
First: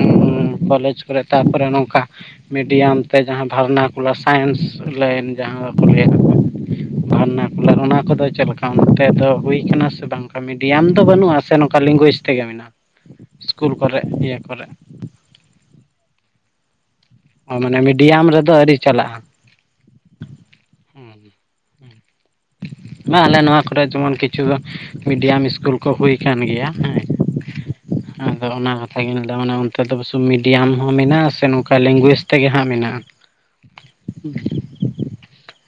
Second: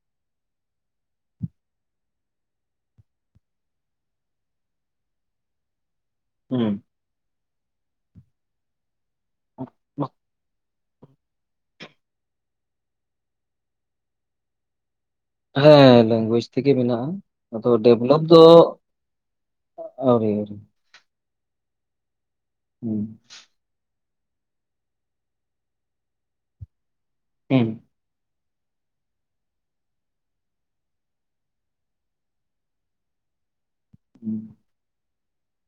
ᱠᱚᱞᱮᱡᱽ ᱠᱚᱨᱮ ᱛᱟᱨᱯᱚᱨᱮ ᱱᱚᱝᱠᱟ ᱹᱹᱹᱹ ᱢᱤᱰᱤᱭᱟᱢ ᱛᱮ ᱡᱟᱦᱟᱸ ᱵᱷᱟᱨᱱᱟᱠᱩᱞᱟᱨ ᱥᱟᱭᱮᱱᱥ ᱞᱟᱭᱤᱱ ᱡᱟᱦᱟᱸ ᱫᱚ ᱠᱚ ᱞᱟᱹᱭᱟ ᱦᱩᱸᱻ ᱵᱷᱟᱨᱱᱟ ᱠᱩᱞᱟᱨ ᱚᱱᱟ ᱠᱚᱫᱚ ᱪᱮᱫᱞᱮᱠᱟ ᱚᱱᱛᱮ ᱫᱚ ᱦᱩᱭ ᱠᱟᱱᱟ ᱥᱮ ᱵᱟᱝ ᱢᱤᱫ? ᱜᱮᱭᱟᱱ ᱫᱚ ᱵᱟᱹᱱᱩᱜᱼᱟ ᱥᱮ ᱱᱚᱝᱠᱟ ᱞᱮᱝᱜᱩᱭᱮᱡ ᱛᱮᱜᱮ ᱢᱮᱱᱟᱜᱼᱟ, ᱥᱠᱩᱞ ᱠᱚᱨᱮ, ᱤᱭᱟᱹ ᱠᱚᱨᱮ? ᱦᱮᱸ ᱞᱮᱝᱜᱩᱭᱮᱡ ᱛᱮᱜᱮ ᱢᱮᱱᱟᱜᱼᱟ ᱟᱫᱚ ᱢᱟᱱᱮ ᱰᱮᱵᱞᱚᱯ ᱢᱤᱰᱤᱭᱟᱢ ᱫᱚ ᱨᱮᱫᱚ ᱟᱹᱣᱨᱤ ᱪᱟᱞᱟᱜᱼᱟ (unintelligible) ᱦᱩᱸ ᱵᱟᱝ ᱟᱞᱮ ᱱᱚᱣᱟ ᱠᱚᱨᱮ ᱡᱮᱢᱚᱱ ᱠᱤᱪᱷᱩ ᱢᱤᱰᱤᱭᱟᱢ ᱤᱥᱠᱩᱞ ᱠᱚ ᱦᱩᱭ ᱠᱟᱱ ᱜᱮᱭᱟ ᱦᱮᱸ, ᱦᱩᱸ ᱟᱫᱚ ᱚᱱᱟ ᱠᱟᱛᱷᱟ ᱜᱤᱧ ᱞᱟᱹᱭ ᱫᱟ ᱢᱟᱱᱮ ᱚᱱᱛᱮ ᱫᱚ (unintelligible) ᱢᱤᱰᱤᱭᱟᱢ ᱦᱚᱸ ᱢᱮᱱᱟᱜᱼᱟ ᱥᱮ ᱱᱚᱝᱠᱟ ᱞᱮᱝᱜᱩᱭᱮᱡ ᱛᱮᱜᱮ ᱦᱟᱸᱜ ᱢᱮᱱᱟᱜᱼᱟ? (inaudible)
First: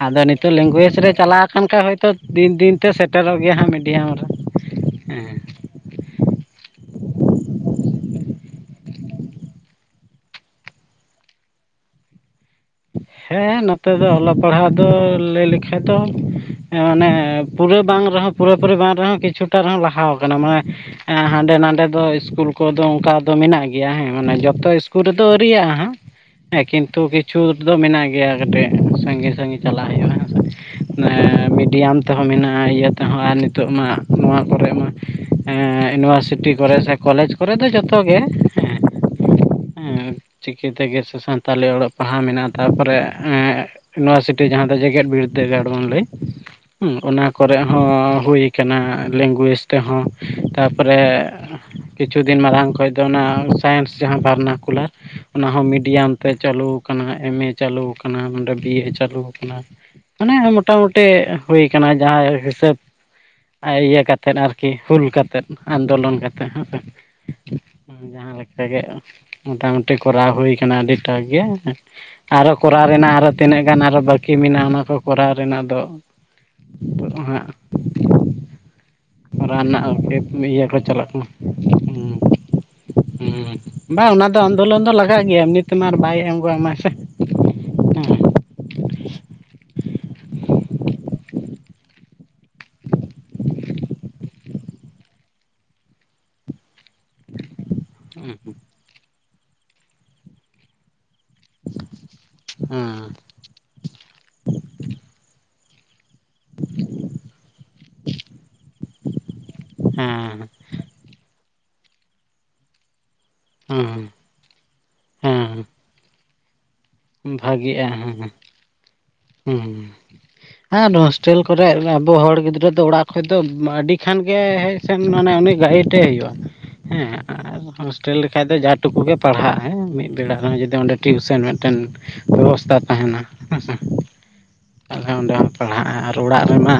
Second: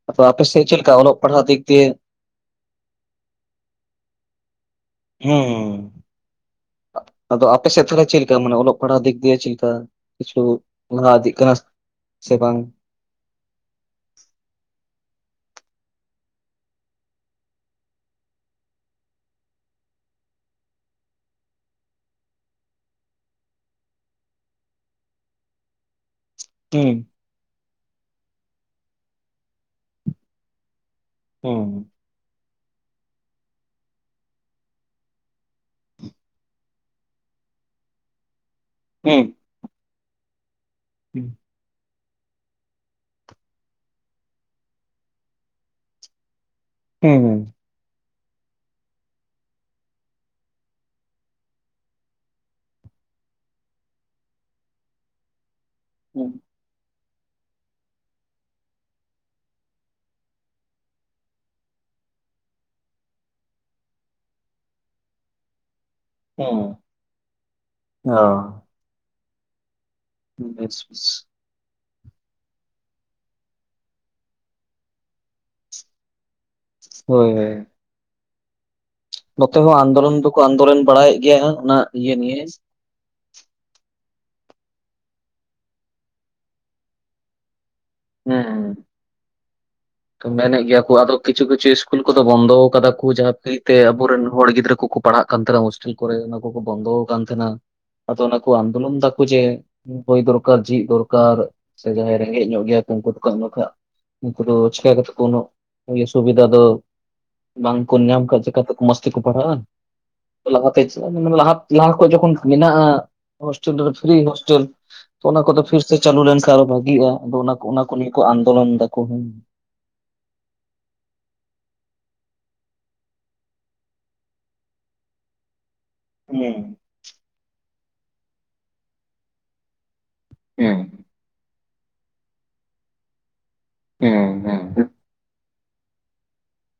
ᱟᱫᱚ ᱟᱯᱮ ᱱᱤᱛᱚᱜ ᱥᱮᱫ ᱪᱮᱫ ᱞᱮᱠᱟ ᱞᱮᱝᱜᱩᱭᱮᱡ ᱨᱮ ᱚᱞᱚᱜ ᱪᱟᱞᱟᱣ ᱯᱟᱲᱦᱟᱜ ᱫᱤᱠ ᱟᱠᱟᱱ ᱠᱷᱟᱡ ᱫᱤᱭᱮ ᱦᱚᱭᱛᱳ ᱫᱤᱱ ᱫᱤᱱ ᱛᱮ ᱥᱮᱴᱮᱨᱚᱜ ᱜᱮᱭᱟ ᱦᱟᱸᱜ ᱢᱤᱰᱤᱭᱟᱢ ᱨᱮ᱾ ᱦᱮᱸ ᱟ ᱟᱫᱚ ᱟᱯᱮ ᱥᱮᱫ ᱛᱟᱞᱦᱮ ᱪᱮᱫ ᱞᱮᱠᱟ ᱢᱟᱱᱮ ᱚᱞᱚᱜ ᱯᱟᱲᱦᱟᱣ ᱫᱤᱠ ᱫᱤᱭᱮ ᱪᱮᱫ ᱞᱮᱠᱟ᱾ ᱠᱤᱪᱷᱩ ᱢᱟᱱᱟᱣ ᱤᱫᱤ ᱠᱟᱱᱟ ᱥᱮ ᱵᱟᱝ? ᱦᱮᱸ ᱱᱚᱛᱮ ᱫᱚ ᱚᱞᱚᱜ ᱯᱟᱲᱦᱟᱜ ᱫᱚ ᱞᱟᱹᱭ ᱞᱮᱠᱷᱟᱡ ᱫᱚ ᱦᱮᱸ ᱢᱟᱱᱮ ᱯᱩᱨᱟᱹ ᱵᱟᱝ ᱨᱮᱦᱚᱸ ᱯᱩᱨᱟᱹ ᱯᱩᱨᱤ ᱵᱟᱝ ᱨᱮᱦᱚᱸ ᱠᱤᱪᱷᱩᱴᱟ ᱨᱮᱦᱚᱸ ᱞᱟᱦᱟᱣ ᱠᱟᱱᱟ᱾ ᱢᱟᱱᱮ ᱮᱸ ᱦᱟᱸᱰᱮ ᱱᱟᱰᱮ ᱫᱚ ᱤᱥᱠᱩᱞ ᱠᱚᱫᱚ ᱚᱱᱠᱟ ᱫᱚ ᱢᱮᱱᱟᱜ ᱜᱮᱭᱟ ᱦᱮᱸ ᱢᱟᱱᱮ ᱡᱚᱛᱚ ᱤᱥᱠᱩᱞ ᱨᱮᱫᱚ ᱟᱹᱣᱨᱤᱭᱟᱜᱼᱟ ᱦᱟᱸᱜ᱾ ᱦᱮᱸ ᱠᱤᱱᱛᱩ ᱦᱩᱸ ᱠᱤᱪᱷᱩ ᱫᱚ ᱢᱮᱱᱟᱜ ᱜᱮᱭᱟ ᱠᱟᱹᱴᱤᱡ ᱥᱟᱺᱜᱤᱧ ᱥᱟᱺᱜᱤᱧ ᱪᱟᱞᱟᱜ ᱦᱩᱭᱩᱜᱼᱟ ᱦᱮᱸᱥᱮ᱾ ᱢᱟᱱᱮ ᱦᱩᱸ ᱢᱤᱰᱤᱭᱟᱢ ᱛᱮᱦᱚᱸ ᱢᱮᱱᱟᱜᱼᱟ ᱤᱭᱟ ᱛᱮᱦᱚᱸ ᱟᱨ ᱱᱤᱛᱚᱜ ᱢᱟ ᱱᱚᱣᱟ ᱠᱚᱨᱮᱜ ᱢᱟ ᱮᱸ ᱤᱭᱩᱱᱤᱵᱷᱟᱨᱥᱤᱴᱤ ᱠᱚᱨᱮᱜ ᱥᱮ ᱠᱚᱞᱮᱡᱽ ᱠᱚᱨᱮ ᱫᱚ ᱡᱚᱛᱚ ᱜᱮ ᱦᱮᱸ (unintelligible) ᱦᱮᱸ ᱪᱤᱠᱤ ᱛᱮᱜᱮ ᱥᱮ ᱥᱟᱱᱛᱟᱞᱤ ᱚᱞᱚᱜ ᱯᱟᱲᱦᱟᱣ ᱢᱮᱱᱟᱜᱼᱟ ᱛᱟᱨᱯᱚᱨᱮ ᱤᱭᱩᱱᱤᱵᱷᱟᱨᱥᱤᱴᱤ ᱡᱟᱦᱟᱸ ᱫᱚ ᱡᱮᱜᱮᱫ ᱵᱤᱨᱫᱟᱹᱜᱟᱲ ᱵᱚᱱ ᱞᱟᱹᱭ ᱦᱩᱸ ᱚᱱᱟ ᱠᱚᱨᱮ ᱦᱚᱸ ᱦᱩᱭ ᱟᱠᱟᱱᱟ ᱞᱮᱝᱜᱩᱭᱮᱡᱽ ᱛᱮᱦᱚᱸ, ᱛᱟᱯᱚᱨᱮ ᱠᱤᱪᱷᱩ ᱫᱤᱱ ᱢᱟᱲᱟᱝ ᱠᱷᱚᱡ ᱫᱚ ᱚᱱᱟ ᱥᱟᱭᱮᱱᱥ ᱡᱟᱦᱟᱸ ᱵᱟᱨᱱᱟ ᱠᱩᱞᱟᱨ᱾ ᱚᱱᱟᱦᱚᱸ ᱢᱤᱰᱤᱭᱟᱢ ᱛᱮ ᱦᱩᱸ ᱪᱟᱹᱞᱩ ᱠᱟᱱᱟ ᱮᱢ ᱮ ᱪᱟᱹᱞᱩ ᱟᱠᱟᱱᱟ ᱱᱚᱰᱮ ᱵᱤ ᱮ ᱪᱟᱹᱞᱩ ᱟᱠᱟᱱᱟ᱾ ᱢᱟᱱᱮ ᱢᱚᱴᱟ-ᱢᱩᱴᱤ ᱦᱩᱭ ᱠᱟᱱᱟ ᱡᱟᱦᱟᱸ ᱦᱤᱥᱟᱹᱵᱽ ᱟᱭ ᱤᱭᱟᱹ ᱠᱟᱛᱮᱫ ᱟᱨᱠᱤ ᱦᱩᱞ ᱠᱟᱛᱮᱫ ᱟᱱᱫᱳᱞᱚᱱ ᱠᱟᱛᱮ ᱦᱮᱸᱥᱮ ᱦᱩᱸ ᱡᱟᱦᱟᱸ ᱞᱮᱠᱟ ᱜᱮ ᱢᱚᱴᱟᱢᱩ ᱛᱮ ᱠᱚᱨᱟᱣ ᱚ ᱦᱩᱭᱩ ᱠᱟᱱᱟ ᱵᱮᱥ ᱟᱹᱰᱤ ᱵᱮᱥ ᱴᱟ ᱜᱮ᱾ ᱟᱨᱦᱚ ᱠᱚᱨᱟᱣ ᱨᱮᱱᱟᱜ ᱟᱨᱦᱚ ᱛᱤᱱᱟᱹᱜ ᱜᱟᱱ ᱟᱨᱚ ᱵᱟᱹᱠᱤ ᱢᱮᱱᱟᱜᱼᱟ ᱚᱱᱟ ᱠᱚ ᱠᱚᱨᱟᱣ ᱨᱮᱱᱟᱜ ᱫᱚ᱾ ᱦᱳᱭ ᱦᱟᱸᱜ ᱦᱮᱸ᱾ ᱨᱟᱱ ᱨᱮᱱᱟᱜ ᱟᱱᱫᱳᱞᱚᱱ ᱫᱚᱠᱚ (unintelligible) ᱤᱭᱟᱹ ᱠᱚ ᱟᱱᱫᱳᱞᱚᱱ ᱪᱟᱞᱟᱜ ᱵᱟᱲᱟᱭᱮᱫ ᱠᱟᱱᱟ, ᱜᱮᱭᱟ ᱚᱱᱟ ᱤᱭᱟᱹ ᱦᱩᱸ᱾ ᱱᱤᱭᱮ ᱦᱩᱸ, ᱵᱟᱝ ᱚᱱᱟ ᱫᱚ ᱟᱱᱫᱳᱞᱚᱱ ᱫᱚ ᱞᱟᱜᱟᱜ ᱜᱮᱭᱟ, ᱮᱢᱱᱤ ᱛᱮᱢᱟ ᱟᱨ ᱵᱟᱭ ᱮᱢᱜᱚᱜ ᱟᱢᱟ᱾ (unintelligible) ᱦᱩᱸ᱾ (inaudible) ᱢᱮᱱᱮᱜ ᱜᱮᱭᱟ ᱠᱚ ᱟᱫᱚ ᱠᱤᱪᱷᱩ ᱠᱤᱪᱷᱩ ᱤᱥᱠᱩᱞ ᱠᱚᱫᱚ ᱵᱚᱱᱫᱚ ᱠᱟᱫᱟ ᱠᱩ ᱡᱟᱦᱟᱸ ᱯᱷᱤᱨᱤᱛᱮ ᱟᱵᱚᱨᱮᱱ ᱦᱚᱲ ᱜᱤᱫᱽᱨᱟᱹ ᱠᱳᱠᱳ, ᱯᱟᱲᱦᱟᱜ ᱠᱟᱱ ᱛᱟᱦᱮᱸᱱᱟ ᱦᱳᱥᱴᱮᱞ ᱠᱚᱨᱮ ᱚᱱᱟ ᱠᱚᱠᱚ ᱵᱚᱱᱫᱚ ᱟᱠᱟᱱ ᱛᱟᱦᱮᱸᱱᱟ ᱟᱫᱚ ᱚᱱᱟ ᱠᱚ ᱟᱱᱫᱳᱞᱚᱱ ᱫᱟ᱾ ᱩᱱᱠᱩ ᱡᱮ ᱵᱳᱭ ᱫᱚᱨᱠᱟᱨ ᱪᱤ ᱫᱚᱨᱠᱟᱨ ᱥᱮ ᱡᱟᱦᱟᱸᱭ ᱨᱮᱸᱜᱮᱡ ᱧᱚᱜ ᱜᱮᱭᱟᱭᱚ ᱩᱱᱠᱩ ᱫᱚᱠᱚ (unintelligible) ᱩᱱᱠᱩ ᱫᱚ ᱪᱤᱠᱟ ᱠᱟᱛᱮ ᱳᱱᱳᱜ ᱦᱳᱭ ᱥᱩᱵᱤᱫᱷᱟ ᱫᱚ, ᱵᱟᱝ ᱠᱚ ᱧᱟᱢ ᱠᱷᱟᱫ ᱪᱤᱠᱟᱹ ᱛᱮᱠᱚ ᱢᱚᱸᱡᱽ ᱛᱮᱠᱚ ᱯᱟᱲᱦᱟᱜ-ᱟ᱾ ᱦᱮᱸ ᱞᱟᱦᱟᱛᱮ (unintelligible) ᱞᱟᱦᱟ ᱞᱟᱦᱟ ᱠᱷᱚᱡ ᱡᱚᱠᱷᱚᱱ ᱢᱮᱱᱟᱜᱼᱟ ᱦᱳᱥᱴᱮᱞ ᱨᱮ ᱦᱮᱸ ᱯᱷᱨᱤ ᱦᱳᱥᱴᱮᱞ᱾ ᱛᱚ ᱚᱱᱟ ᱠᱚ ᱫᱚ ᱦᱮᱸ ᱯᱷᱤᱨ ᱥᱮ ᱪᱟᱹᱞᱩ ᱞᱮᱱᱠᱷᱟ ᱟᱨᱚ ᱵᱷᱟᱜᱤᱜᱼᱟ ᱟᱫᱚ ᱚᱱᱟ ᱠᱚ ᱱᱤᱭᱟᱹ ᱠᱚ ᱟᱱᱫᱳᱞᱚᱱ ᱫᱟᱠᱚ ᱦᱩᱸ ᱾ ᱦᱩᱸ᱾ ᱟᱨ ᱦᱳᱥᱴᱮᱞ ᱠᱚᱨᱮᱜ, ᱟᱵᱚ ᱦᱚᱲ ᱜᱤᱫᱽᱨᱟᱹ ᱫᱚ ᱚᱲᱟᱜ ᱠᱷᱚᱡ ᱫᱚ ᱟᱹᱰᱤ ᱠᱷᱟᱱ ᱜᱮ ᱥᱮᱱ ᱢᱟᱱᱮ ᱩᱱᱤ ᱜᱟᱭᱤᱰ ᱛᱮ ᱦᱳᱭᱳᱜ-ᱟ, ᱦᱮᱸ ᱟᱨ ᱦᱳᱥᱴᱮᱞ ᱞᱮᱠᱷᱟᱡ ᱫᱚ ᱡᱟ ᱴᱩᱠᱩ ᱜᱮ ᱯᱟᱲᱦᱟᱜ-ᱟ ᱟᱭ ᱢᱤᱫᱴᱮᱱ ᱵᱮᱲᱟ ᱦᱚᱸ ᱡᱩᱫᱤ ᱦᱮᱸ ᱚᱸᱰᱮ ᱴᱤᱭᱩᱥᱮᱱ ᱢᱤᱫᱴᱮᱱ ᱵᱮᱵᱚᱥᱛᱟ ᱛᱟᱦᱮᱸᱱᱟ ᱦᱮᱸ, ᱦᱮᱸ ᱚ᱾ ᱛᱟᱞᱦᱮ ᱚᱸᱰᱮ ᱦᱚᱸ ᱯᱟᱲᱦᱟᱜ-ᱟ, ᱟᱨ ᱚᱲᱟᱜ ᱨᱮᱢᱟ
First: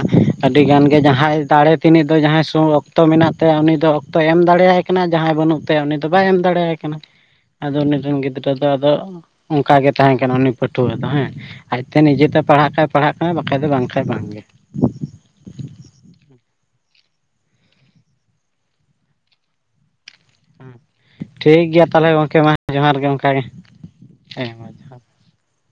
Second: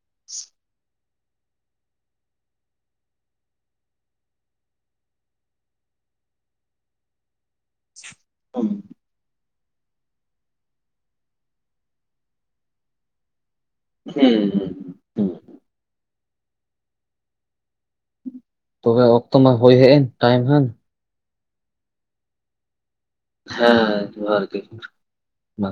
ᱟᱹᱰᱤ ᱜᱟᱱ ᱜᱮ ᱡᱟᱦᱟᱭ ᱫᱟᱲᱮ ᱛᱤᱱᱤᱜ ᱫᱚ ᱡᱟᱦᱟᱭ ᱥᱚᱝ ᱚᱠᱛᱚ ᱢᱮᱱᱟᱜ ᱛᱟᱭᱟ ᱩᱱᱤ ᱫᱚ ᱚᱠᱛᱚᱭ ᱮᱢ ᱫᱟᱲᱮᱭᱟᱭ ᱠᱟᱱᱟᱭ, ᱡᱟᱦᱟᱭ ᱵᱟᱹᱱᱩᱜ ᱛᱮ ᱩᱱᱤ ᱫᱚ ᱵᱟᱭ ᱮᱢ ᱫᱟᱲᱮᱭᱟᱭ ᱠᱟᱱᱟ᱾ ᱟᱫᱚ ᱩᱱᱤᱨᱮᱱ ᱜᱤᱫᱽᱨᱟᱹ ᱫᱚ ᱟᱫᱚ ᱚᱱᱠᱟ ᱜᱮ ᱛᱟᱦᱮᱸ ᱠᱟᱱᱟ ᱩᱱᱤ ᱯᱟᱹᱴᱷᱩᱣᱟᱹ ᱨᱮᱫᱚ ᱦᱮᱸᱼᱼ ᱛᱮ ᱱᱤᱡᱮᱛᱮ ᱯᱟᱲᱦᱟᱜ ᱠᱷᱟᱭ ᱯᱟᱲᱦᱟᱜ ᱠᱟᱱᱟᱭ ᱵᱟᱠᱷᱟᱡ ᱫᱚ ᱵᱟᱝ, ᱠᱷᱟᱡ ᱵᱟᱝᱜᱮ ᱦᱩᱸ ᱛᱚᱵᱮ ᱚᱠᱛᱚ ᱢᱟ ᱦᱩᱭᱳ ᱦᱮᱡ ᱮᱱ ᱴᱟᱭᱤᱢ ᱦᱟᱸᱜᱼᱼ ᱴᱷᱤᱠ ᱜᱮᱭᱟ ᱛᱟᱦᱞᱮ ᱜᱚᱝᱠᱮ ᱢᱟ ᱡᱚᱦᱟᱨ ᱜᱮ ᱜᱚᱝᱠᱮ᱾ ᱦᱮᱸ ᱡᱚᱦᱟᱨ ᱜᱮ ᱢᱟ᱾